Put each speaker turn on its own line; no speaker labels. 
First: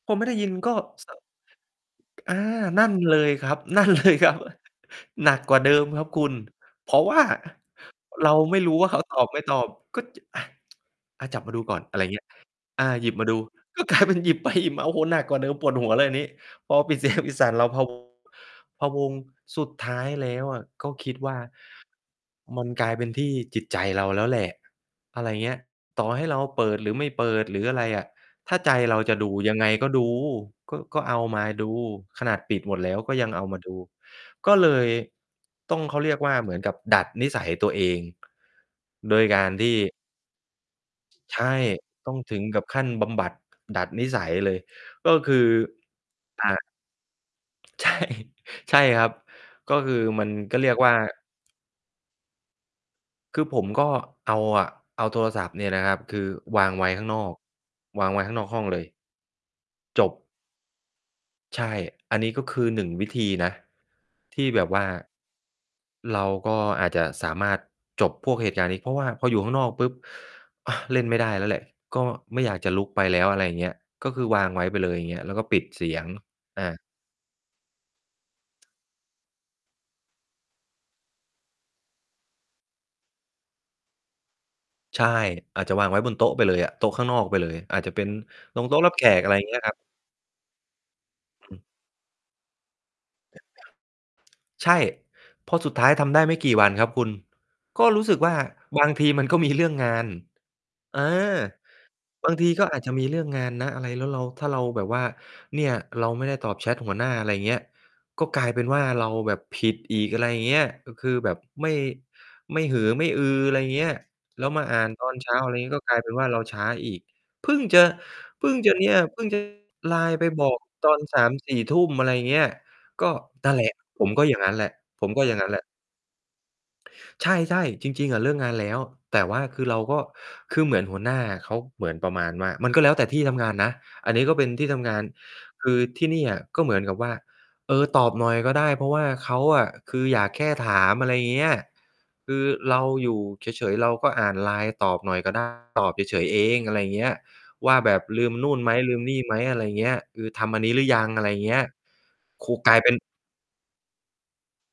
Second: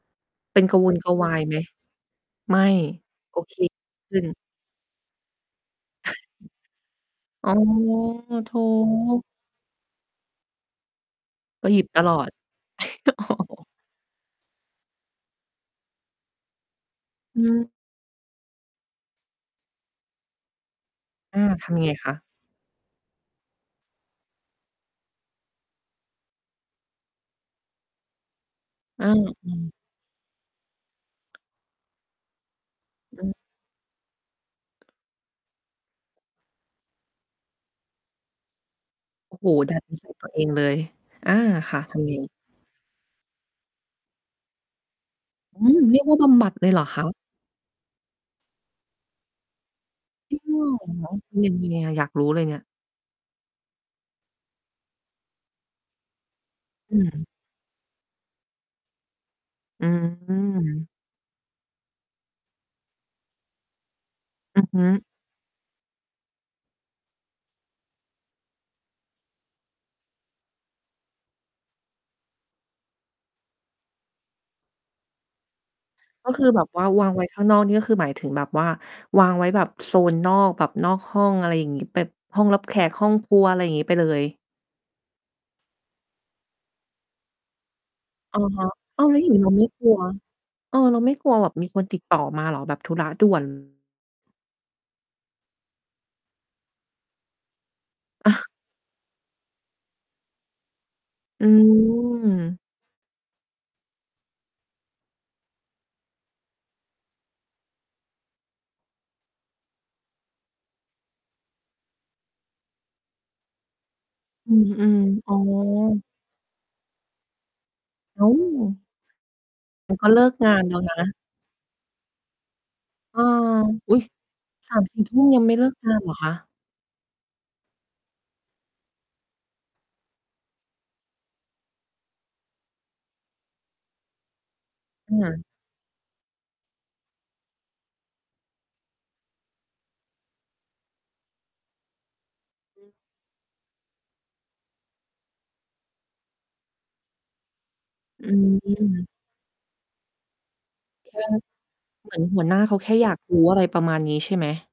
พอไม่ได้ยิน
เป็น
ก
ก
็
ระวนก
ส
ระวายไหม?
อา
ไม่
นั่นเลย
โอ
คร
เค
ับ นั่น เล
ข
ย
ึ้
ครั
น
บ หนักกว่าเดิมครับคุณ เพราะว่า
อ๋อ
เรา
โถ
ไม่รู้ว่าเขาตอบไม่ตอบ ก็ จ อา อา จับมาดู
ก็
ก
ห
่
ย
อ
ิ
น
บ
อะไ
ต
ร
ล
เงี
อ
้ย
ด
อา หยิบ
โ
มา
อ
ดู
้
ก็ กลายเป็นหยิบไปหยิบมา โอ้โฮ หนักกว่าเดิม ปวดหัวเลยอันนี้ พอปิด เสียง ปิด
อื
สายเรา
ม
พะ วง พะวง สุดท้ายแล้วอะ ก็คิดว่
อ
า
า ทำยังไงคะ?
มันกลายเป็นที่จิตใจเราแล้วแหละ อะไรอย่างเงี้ย ต่อให้เราเปิด หรือไม่เปิด หรืออะไรอะ ถ้าใจเรา
อา
จะดู
อื
ยังไง
ม
ก็ดู ก็ ก็เอามาดู ขนาดปิดหมดแล้ว ก็
อ
ยัง
ืม
เอามาดู ก็เลยต้อง เขาเรียกว่า เหมือนกับดัดนิสัยตัวเอง โดย
โอ้
กา
โฮ
รท
ด
ี
ั
่
ด นิสัยตัว เองเลย อา
ใช่
ค่ะ ทำ
ต
ไง?
้องถึงกับขั้นบำบัด ดัดนิสัยเลย ก็คือ
อืม เรียกว่าบำ
อ
บ
่
ัด
า
เลยเหรอคะ?
ใช่ ใช่ครับ ก็คือมัน
จริง
ก็
เ
เรียกว่า
หรอ เป็นยังไงอะ? อยากรู้เลยเนี่ย
คือผมก็เอาอะ เอาโทรศัพท์เนี่ยนะครับ คือ วางไว้
อ
ข้างน
ืม
อก วางไว้ข้างนอกห้องเลย
อื
จบ
ม
ใช่ อันนี้ก็คือ 1 วิธีนะ ที่
อ
แ
ื
บ
อ
บ
ฮ
ว
ึ
่า เราก็อาจจะสามารถจบพวกเหตุการณ์นี้ เพราะว่าพออยู่ข้างนอกปุ๊บ อา เล่นไม่ได้แล้วแหละ ก็ไม่อยากจะลุกไปแล้ว อะไรอย่างเงี้ย ก็คือวางไว้ไปเลย อย่างเงี้ย แล้วก็ปิดเสียง
ก็คือแบ
อ
บ
า
ว่าวางไว้ ข้างนอกนี่ ก็คือหมายถึงแบบว่าวางไว้แบบโซนนอก แบบนอกห้อง อะไรอย่างงี้ แบบห้องรับแขก ห้องครัว อะไรอย่างงี้ ไปเลย
ใช่ อาจจะวางไว้บนโต๊ะไปเลยอะ โต๊ะข้างนอกไปเลย อาจจะเป็น
อะ
ต
ฮ
รง
ะ
โต๊ะรับ
อ
แ
้
ข
าว แล้ว
ก
อย
อ
่
ะ
า
ไ
ง
ร
ง
อ
ี
ย
้
่า
เ
ง
ร
เ
า
งี้
ไ
ย
ม่
ครับ
กลัว เออ เราไม่กลัวแบ
อ
บ
ืม
มีคนติดต่อมาเหรอ? แบบธุระ ด่วน
ใช่ พอสุดท้ายทำได้ไม่กี่วันครับคุณ ก็รู้สึกว่า บางทีมัน ก็มีเรื่อง งาน อา
อื
บางที
ม
ก็อาจจะมีเรื่องงานนะ อะไร แล้วเรา ถ้าเราแบบว่าเนี่ย เราไม่ได้ตอบแชตหัวหน้า อะไรอย่างเงี้ย ก็กลายเป็นว่า เราแบบผิดอีก อะไรอย่างเงี้ย ก็คือแบบ ไม่ ไม่หือไม่อือ อะไรอย่างเงี้ย แล้ว
อื
มาอ่าน
ม
ตอนเ
ๆ
ช
อ๋
้
อ
า อะไรอย่างงี้ ก็กลายเป็นว่าเราช้าอีก เพิ่งจะ
อ้า
เพึ่งจะ
ว
เนี่ย เพิ่ง จะ
มันก็
LINE
เล
ไป
ิก
บอ
งา
ก
นแล้ว
ตอ
น
น
ะ
3-4 ทุ่ม อะไรอย่างเงี้ย ก็
เออ
นั่นแหละ
อุ๊
ผ
ย
มก็อย่างงั้นแหละ
สามสี
ผ
่
ม
ทุ
ก
่
็
ม
อย่า
ย
ง
ั
ง
ง
ั้
ไ
น
ม่
แหล
เ
ะ
ลิกงานเหรอคะ?
ใช่ ๆ จริง ๆ อะเลิกงานแล้ว แต่ว่าคือเราก็ คือเหมือนหัวหน้าเขาเหมือนประมาณว่า มันก็แล้วแต่ที่ทำงานนะ อันนี้ก็เป็นที่ทำงาน
อืม
คือที่นี่อะ ก็เหมือนกับว่า เออ ตอบหน่อยก็ได้ เพราะว่าเขาอะ คืออยากแค่ถาม อะไรอย่างเงี้ย คือเราอยู่เฉย ๆ เราก็อ่านไลน์ตอบหน่อยก็ ได้ ตอบเฉย ๆ เอง อะไรอย่างเงี้ย ว่าแบบลื
อื
มนู่นไหม ลื
อ
มนี่ไหม อะไรอย่างเงี้ย คือทำอันนี้หรือยัง อะไรเงี้ย
เหมือนหั
ค
วห
ู
น้า
ก
เ
ล
ข
า
า
ย
แ
เ
ค
ป็น
่อยาก รู้ อะไรประมาณนี้ใช่ไหม?